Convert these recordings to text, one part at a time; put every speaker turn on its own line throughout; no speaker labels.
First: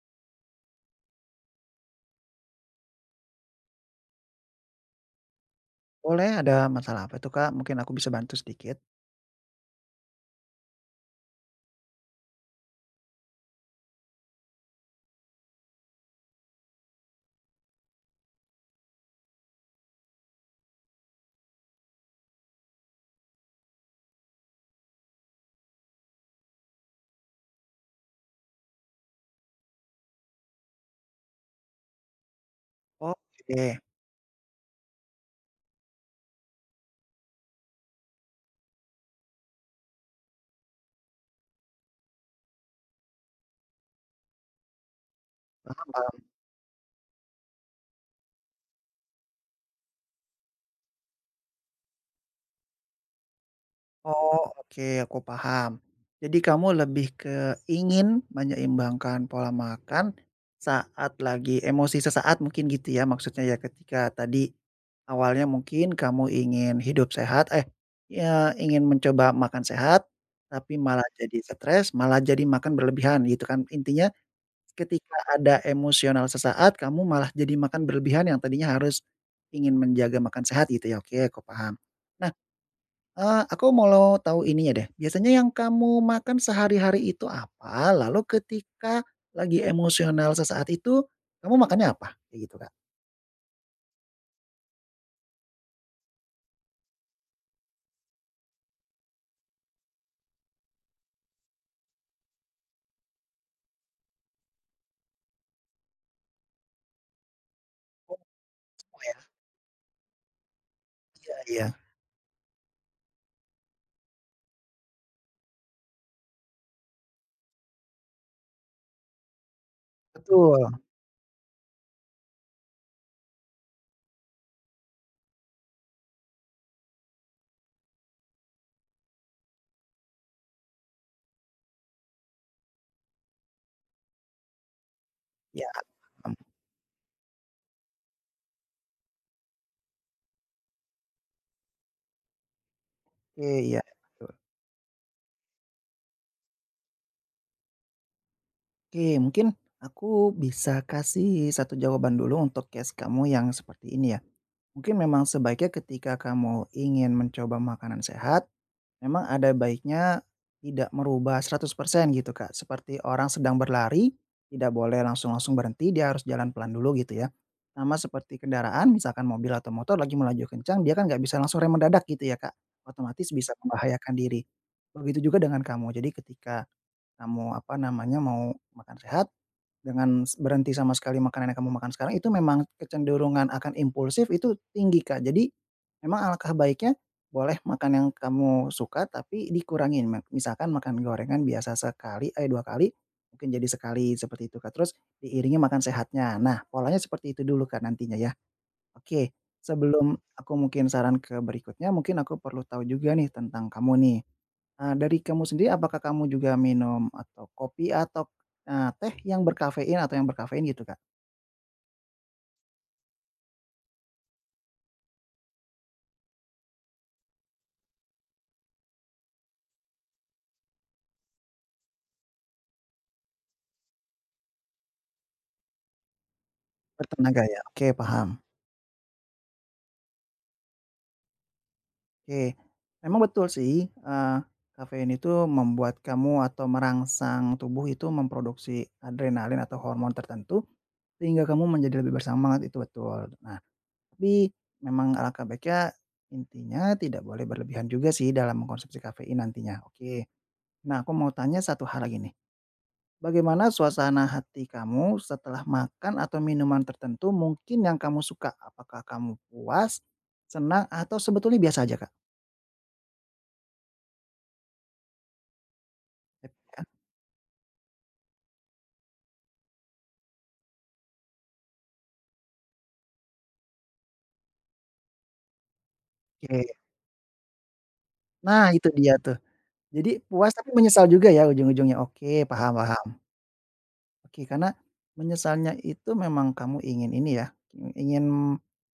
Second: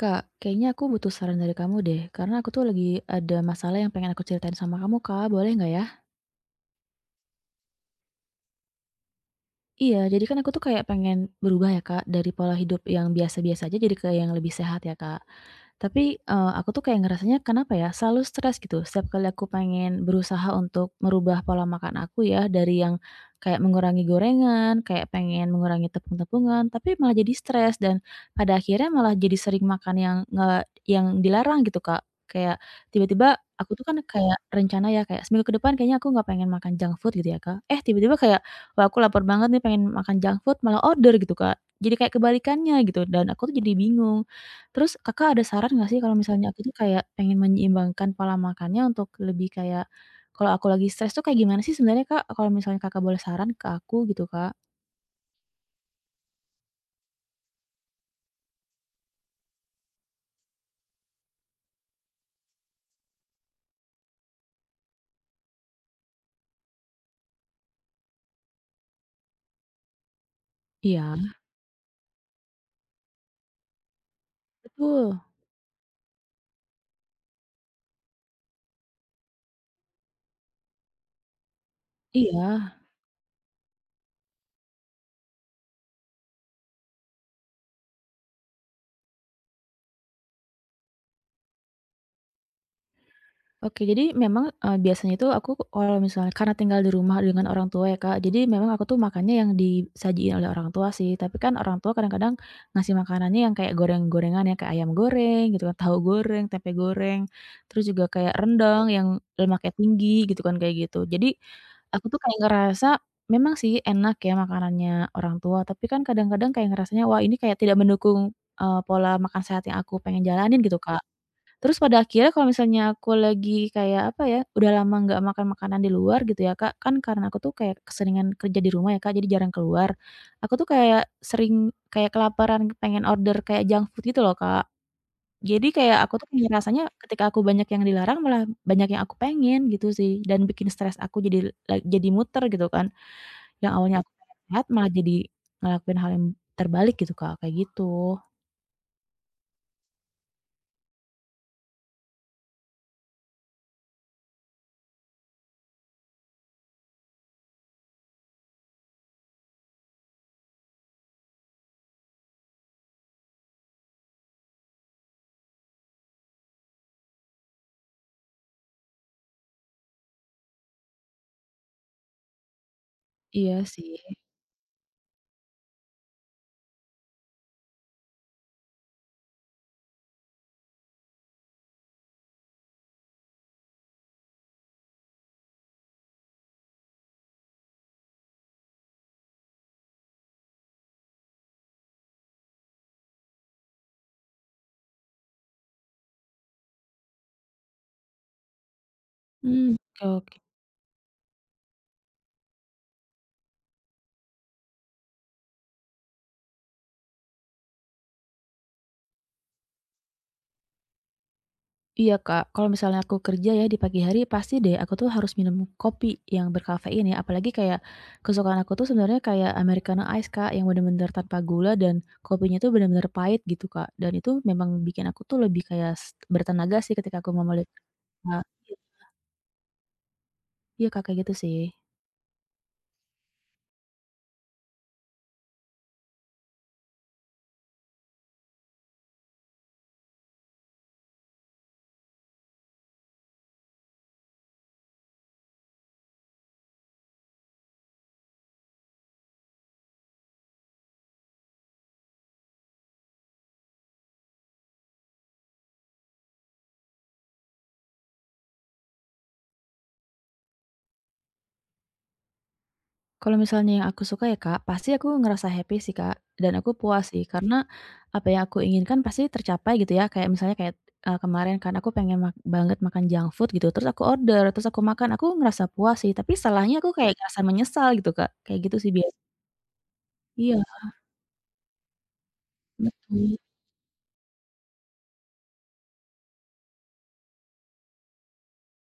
Kak, kayaknya aku butuh saran dari kamu deh, karena aku tuh lagi ada masalah yang pengen aku ceritain sama kamu, Kak. Boleh nggak ya?
Boleh, ada masalah apa tuh, Kak? Mungkin aku bisa bantu sedikit.
Iya, jadi kan aku tuh kayak pengen berubah ya, Kak, dari pola hidup yang biasa-biasa aja jadi ke yang lebih sehat ya, Kak. Tapi, aku tuh kayak ngerasanya kenapa ya, selalu stres gitu setiap kali aku pengen berusaha untuk merubah pola makan aku ya, dari yang kayak mengurangi gorengan, kayak pengen mengurangi tepung-tepungan, tapi malah jadi stres dan pada akhirnya malah jadi sering makan yang nggak yang dilarang gitu, Kak. Kayak tiba-tiba aku
Oke,
tuh kan kayak rencana ya kayak seminggu ke depan kayaknya aku nggak pengen makan junk food gitu ya, Kak. Eh, tiba-tiba kayak, "Wah, aku lapar banget nih pengen makan junk food," malah order gitu, Kak. Jadi kayak kebalikannya gitu dan aku tuh jadi bingung. Terus Kakak ada saran nggak
paham
sih kalau
paham.
misalnya aku tuh kayak pengen menyeimbangkan pola makannya untuk lebih kayak, kalau aku lagi stres tuh kayak gimana sih sebenarnya Kak, kalau misalnya Kakak boleh saran ke aku gitu
Oh,
Kak?
oke, aku paham. Jadi kamu lebih ke ingin menyeimbangkan pola makan saat lagi emosi sesaat mungkin gitu ya, maksudnya ya ketika tadi awalnya mungkin kamu ingin hidup sehat, ya ingin mencoba makan sehat, tapi malah
Iya.
jadi stres, malah jadi makan berlebihan gitu kan. Intinya ketika
Betul,
ada emosional sesaat, kamu malah jadi makan berlebihan yang tadinya harus ingin menjaga makan sehat gitu ya, oke aku paham. Nah,
iya.
aku mau tahu ininya deh, biasanya yang kamu makan sehari-hari itu apa? Lalu ketika lagi emosional sesaat itu, kamu makannya apa? Kayak gitu, Kak.
Oke, jadi memang, biasanya itu aku kalau misalnya karena tinggal di rumah dengan orang tua ya, Kak, jadi memang aku tuh makannya yang disajiin oleh orang tua sih, tapi kan orang tua kadang-kadang ngasih makanannya yang kayak goreng-gorengan ya, kayak ayam goreng gitu kan, tahu goreng, tempe goreng, terus juga kayak rendang
Oh
yang
ya,
lemaknya tinggi gitu kan, kayak gitu. Jadi
iya iya.
aku tuh kayak ngerasa memang sih enak ya makanannya orang tua, tapi kan kadang-kadang kayak ngerasanya, wah ini kayak tidak mendukung, pola makan sehat yang aku pengen
Betul,
jalanin gitu, Kak. Terus pada akhirnya kalau misalnya aku lagi kayak apa ya, udah lama nggak makan makanan di luar gitu ya Kak, kan karena aku tuh kayak keseringan kerja di rumah ya Kak, jadi jarang keluar. Aku tuh kayak sering kayak kelaparan pengen order kayak junk food gitu loh Kak. Jadi
ya,
kayak aku tuh Oke rasanya ketika aku banyak yang dilarang malah banyak yang aku pengen gitu sih, dan bikin stres aku jadi jadi muter gitu kan.
oke,
Yang
iya
awalnya aku
betul.
pengen sehat malah jadi ngelakuin hal yang terbalik gitu Kak, kayak gitu.
Oke, mungkin aku bisa kasih satu jawaban dulu untuk case kamu yang seperti ini ya. Mungkin memang sebaiknya ketika kamu ingin mencoba makanan sehat, memang ada baiknya tidak merubah 100% gitu, Kak. Seperti orang sedang berlari, tidak boleh langsung-langsung berhenti, dia harus jalan pelan dulu gitu ya. Sama seperti kendaraan, misalkan mobil atau motor lagi melaju kencang, dia kan nggak bisa langsung rem mendadak gitu ya, Kak. Otomatis bisa
Iya sih.
membahayakan diri. Begitu juga dengan kamu. Jadi ketika kamu apa namanya mau makan sehat, dengan berhenti sama sekali makanan yang kamu makan sekarang itu memang kecenderungan akan impulsif itu tinggi, Kak. Jadi memang alangkah baiknya boleh makan yang kamu suka tapi dikurangin, misalkan makan gorengan biasa sekali, 2 kali, mungkin jadi sekali seperti itu, Kak. Terus diiringi makan sehatnya. Nah, polanya seperti itu dulu, Kak, nantinya ya. Oke,
Mmm, oke
sebelum
oke.
aku mungkin saran ke berikutnya, mungkin aku perlu tahu juga nih tentang kamu nih. Dari kamu sendiri apakah kamu juga minum atau kopi atau, teh yang berkafein atau yang berkafein gitu, Kak?
Iya, Kak, kalau misalnya aku kerja ya di pagi hari pasti deh aku tuh harus minum kopi yang berkafein ya, apalagi kayak kesukaan aku tuh sebenarnya kayak americano ice, Kak, yang bener-bener tanpa gula dan kopinya tuh bener-bener pahit gitu, Kak, dan itu memang bikin aku tuh lebih kayak bertenaga sih ketika aku mau
Bertenaga ya?
melek
Oke, paham.
Kak, iya, iya, Kak, kayak gitu sih.
Oke, memang betul sih, kafein itu membuat kamu atau merangsang tubuh itu memproduksi adrenalin atau hormon tertentu, sehingga kamu menjadi lebih bersemangat itu betul. Nah, tapi memang alangkah baiknya intinya tidak boleh berlebihan juga sih dalam mengkonsumsi kafein nantinya, oke. Nah, aku mau tanya satu hal lagi nih, bagaimana suasana hati kamu setelah makan atau minuman tertentu mungkin yang kamu suka? Apakah kamu puas, senang, atau sebetulnya biasa aja, Kak?
Kalau misalnya yang aku suka ya, Kak, pasti aku ngerasa happy sih, Kak, dan aku puas sih karena apa yang aku inginkan pasti tercapai gitu ya. Kayak misalnya kayak, kemarin kan aku pengen banget makan junk food gitu, terus aku order, terus aku makan, aku ngerasa puas sih, tapi salahnya
Oke.
aku kayak ngerasa menyesal gitu, Kak, kayak
Nah
gitu
itu
sih
dia
biasa.
tuh. Jadi puas
Iya,
tapi menyesal juga ya ujung-ujungnya, oke, paham paham.
betul.
Oke, karena menyesalnya itu memang kamu ingin ini ya, ingin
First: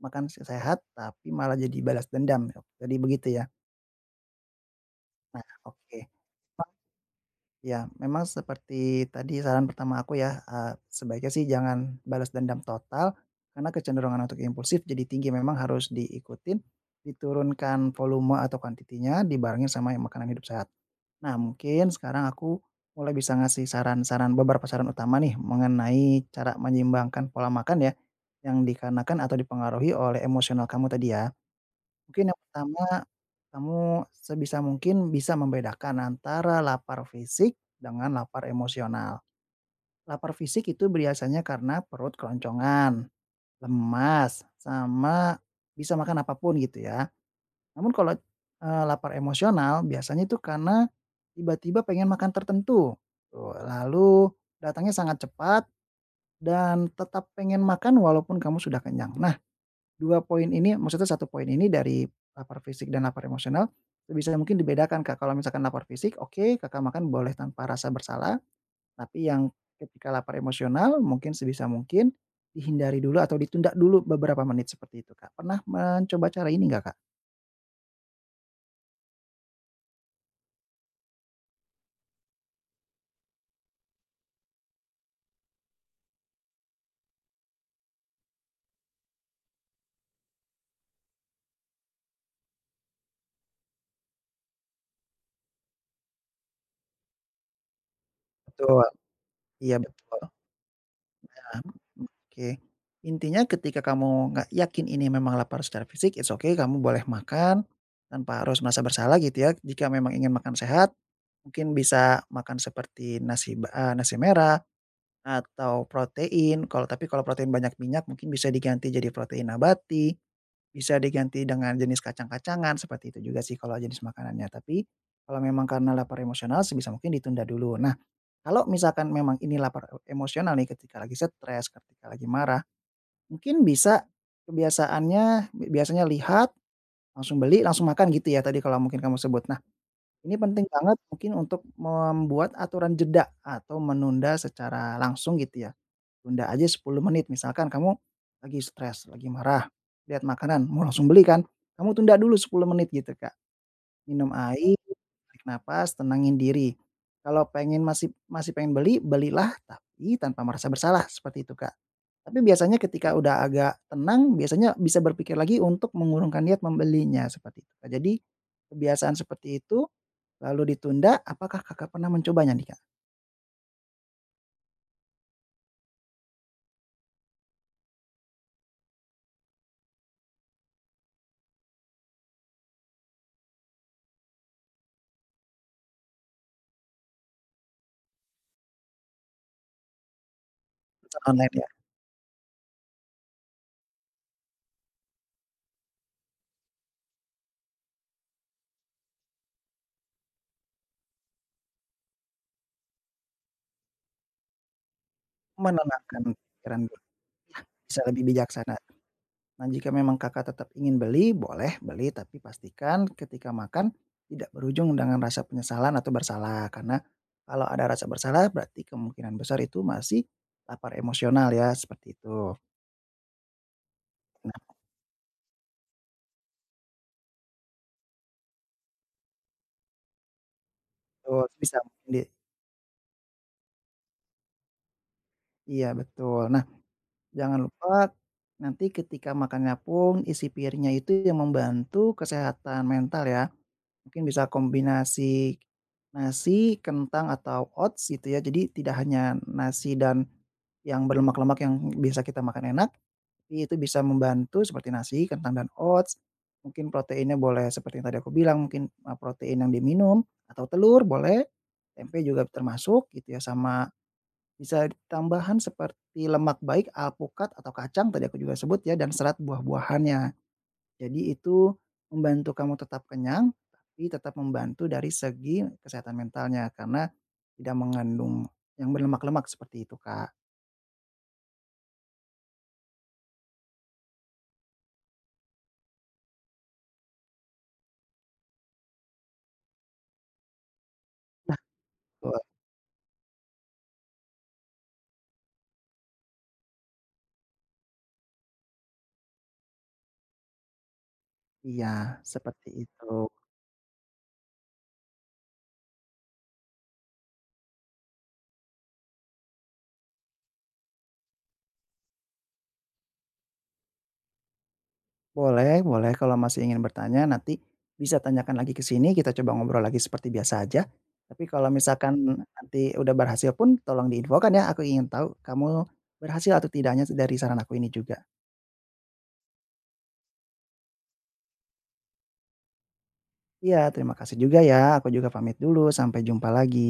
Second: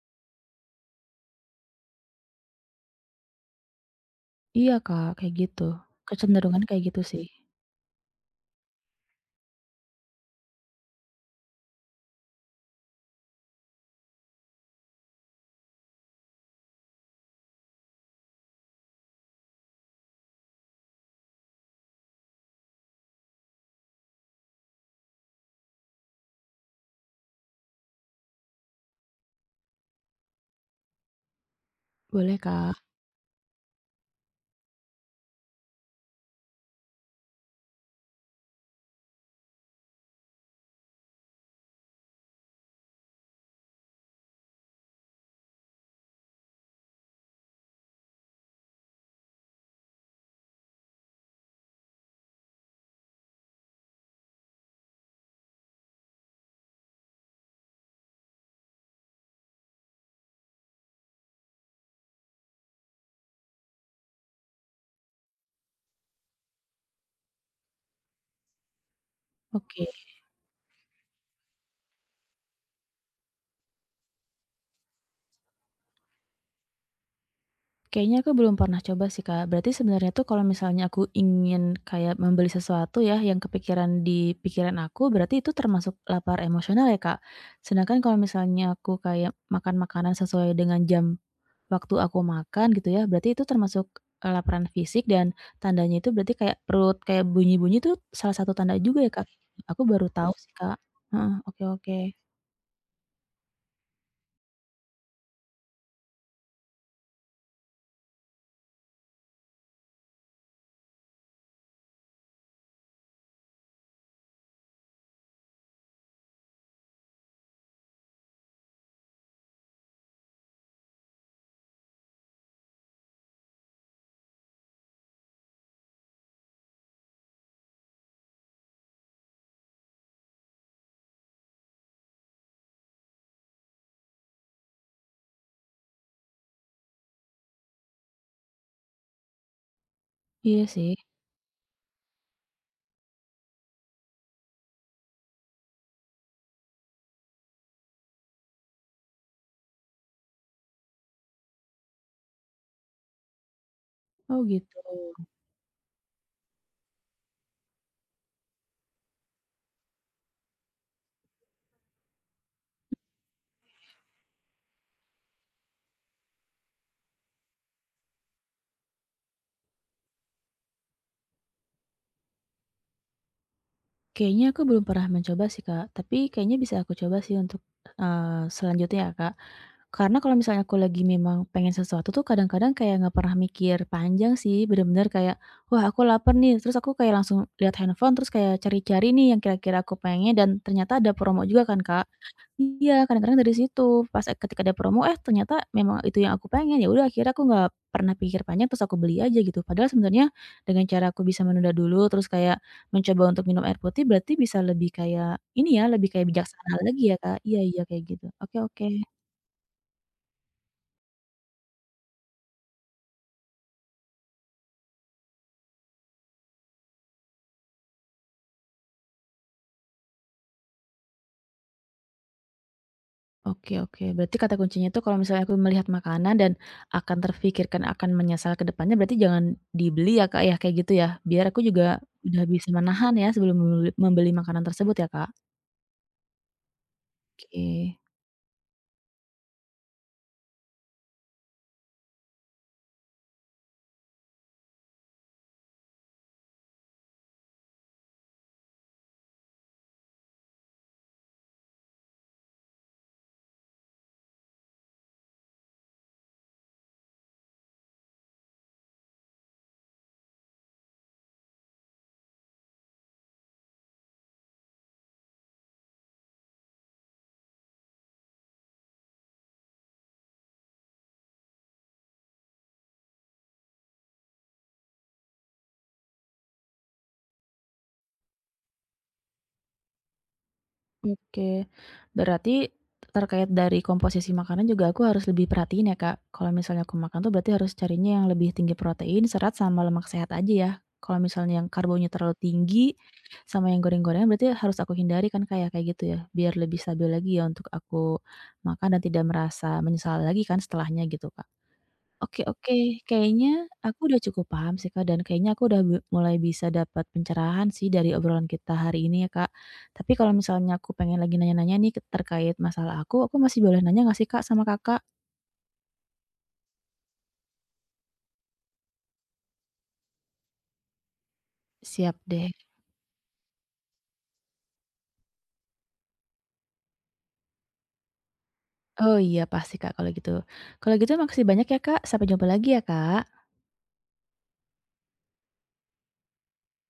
makan sehat tapi malah jadi balas dendam, jadi begitu ya?
Iya, Kak, kayak
Nah
gitu.
oke.
Kecenderungan kayak gitu sih.
Ya, memang seperti tadi saran pertama aku ya, sebaiknya sih jangan balas dendam total, karena kecenderungan untuk impulsif jadi tinggi. Memang harus diikutin, diturunkan volume atau kuantitinya, dibarengin sama yang makanan hidup sehat. Nah, mungkin sekarang aku mulai bisa ngasih saran-saran beberapa saran utama nih mengenai cara menyeimbangkan pola makan ya, yang dikarenakan atau dipengaruhi oleh emosional kamu tadi ya. Mungkin
Boleh,
yang
Kak.
pertama, kamu sebisa mungkin bisa membedakan antara lapar fisik dengan lapar emosional. Lapar fisik itu biasanya karena perut keloncongan, lemas, sama bisa makan apapun gitu ya. Namun kalau, lapar emosional biasanya itu karena tiba-tiba pengen makan tertentu, tuh, lalu datangnya sangat cepat dan tetap pengen makan walaupun kamu sudah kenyang. Nah 2 poin ini, maksudnya satu poin ini dari lapar fisik dan lapar emosional, sebisa mungkin dibedakan, Kak. Kalau misalkan lapar fisik, oke Kakak makan boleh tanpa rasa bersalah, tapi yang
Oke.
ketika lapar emosional mungkin sebisa mungkin dihindari dulu atau ditunda dulu beberapa menit seperti itu, Kak. Pernah mencoba cara ini nggak, Kak?
Kayaknya aku belum pernah coba sih, Kak. Berarti sebenarnya tuh kalau misalnya aku ingin kayak membeli sesuatu ya yang kepikiran di pikiran aku, berarti itu termasuk lapar emosional ya, Kak? Sedangkan kalau misalnya aku kayak makan makanan sesuai dengan jam waktu aku makan gitu ya, berarti itu termasuk laparan fisik dan tandanya itu berarti kayak perut kayak bunyi-bunyi itu salah satu tanda
Betul,
juga ya, Kak?
iya,
Aku baru
betul.
tahu sih, Kak. Heeh, oke oke.
Oke, intinya ketika kamu nggak yakin ini memang lapar secara fisik, it's okay, kamu boleh makan tanpa harus merasa bersalah gitu ya. Jika memang ingin makan sehat, mungkin bisa makan seperti nasi ba nasi merah atau protein, tapi kalau protein banyak minyak mungkin bisa diganti jadi protein nabati, bisa diganti dengan jenis kacang-kacangan, seperti itu juga sih kalau jenis makanannya. Tapi kalau memang karena lapar emosional sebisa mungkin ditunda dulu. Nah, kalau misalkan memang ini lapar emosional nih ketika lagi stres, ketika lagi marah, mungkin bisa kebiasaannya biasanya lihat, langsung beli, langsung makan gitu ya tadi kalau mungkin kamu sebut. Nah, ini
Iya
penting
sih.
banget mungkin untuk membuat aturan jeda atau menunda secara langsung gitu ya. Tunda aja 10 menit, misalkan kamu lagi stres, lagi marah, lihat makanan mau langsung beli kan, kamu tunda dulu 10 menit gitu, Kak. Minum
Oh, gitu.
air, tarik napas, tenangin diri. Kalau pengen masih masih pengen beli, belilah tapi tanpa merasa bersalah, seperti itu, Kak. Tapi biasanya ketika udah agak tenang, biasanya bisa berpikir lagi untuk mengurungkan niat membelinya, seperti itu, Kak. Jadi kebiasaan seperti itu lalu ditunda, apakah Kakak pernah mencobanya nih, Kak?
Kayaknya aku belum pernah mencoba sih, Kak, tapi kayaknya bisa aku coba sih untuk, selanjutnya ya, Kak. Karena kalau misalnya aku lagi memang pengen sesuatu tuh kadang-kadang kayak nggak pernah mikir panjang sih, bener-bener kayak, "Wah, aku lapar nih," terus aku kayak langsung lihat handphone, terus kayak cari-cari nih yang kira-kira aku pengen dan ternyata ada
Pesan
promo
online
juga
ya,
kan, Kak. Iya, kadang-kadang dari situ, pas ketika ada promo, eh, ternyata memang itu yang aku pengen, ya udah akhirnya aku nggak pernah pikir panjang, terus aku beli aja gitu. Padahal sebenarnya dengan cara aku bisa menunda dulu, terus kayak mencoba untuk minum air putih berarti bisa lebih kayak ini ya, lebih
menenangkan
kayak bijaksana
pikiran
lagi
dulu.
ya, Kak? Iya
Ya,
iya,
bisa
kayak
lebih
gitu. Oke
bijaksana.
oke.
Nah, jika memang Kakak tetap ingin beli, boleh beli, tapi pastikan ketika makan tidak berujung dengan rasa penyesalan atau bersalah. Karena kalau ada rasa bersalah, berarti kemungkinan besar itu masih lapar emosional ya, seperti itu.
Oke oke, berarti kata
Nah,
kuncinya itu kalau misalnya aku melihat makanan dan akan terfikirkan akan menyesal ke depannya berarti jangan dibeli ya, Kak, ya? Kayak gitu ya?
betul,
Biar aku
bisa
juga
mungkin
udah bisa menahan ya sebelum membeli membeli makanan tersebut ya, Kak?
iya, betul. Nah, jangan
Oke.
lupa nanti ketika makannya pun isi piringnya itu yang membantu kesehatan mental ya. Mungkin bisa kombinasi nasi, kentang, atau oats gitu ya. Jadi tidak hanya nasi dan yang berlemak-lemak yang biasa kita makan enak, tapi itu bisa membantu seperti nasi, kentang, dan oats. Mungkin proteinnya boleh seperti yang tadi aku bilang, mungkin, protein yang diminum atau telur boleh, tempe juga termasuk gitu ya, sama bisa tambahan seperti lemak baik, alpukat atau kacang tadi aku juga sebut ya, dan serat buah-buahannya. Jadi itu membantu kamu tetap kenyang, tapi tetap membantu dari segi kesehatan mentalnya karena tidak mengandung yang berlemak-lemak seperti itu, Kak.
Oke. Berarti terkait dari komposisi makanan juga aku harus lebih perhatiin ya, Kak. Kalau misalnya aku makan tuh berarti harus carinya yang lebih tinggi protein, serat, sama lemak sehat aja ya. Kalau
Nah.
misalnya yang karbonya terlalu
Wah,
tinggi sama yang goreng-gorengan berarti harus aku hindari kan, kayak kayak gitu ya. Biar lebih stabil lagi ya untuk aku makan dan tidak merasa menyesal lagi kan setelahnya gitu, Kak.
iya,
Oke
seperti
oke,
itu.
kayaknya aku udah cukup paham sih, Kak, dan kayaknya aku udah mulai bisa dapat pencerahan sih dari obrolan kita hari ini ya, Kak. Tapi kalau misalnya aku pengen lagi nanya-nanya nih ke terkait masalah aku masih boleh nanya nggak sih, Kak, sama Kakak?
Boleh boleh, kalau masih ingin bertanya nanti bisa tanyakan lagi ke sini, kita coba ngobrol lagi seperti biasa aja. Tapi kalau misalkan
Siap deh.
nanti udah berhasil pun tolong diinfokan ya, aku ingin tahu kamu berhasil atau tidaknya dari saran aku ini juga.
Oh iya, pasti, Kak, kalau gitu. Kalau gitu makasih banyak ya, Kak. Sampai jumpa lagi ya, Kak.
Iya, terima kasih juga ya, aku juga pamit dulu, sampai jumpa lagi.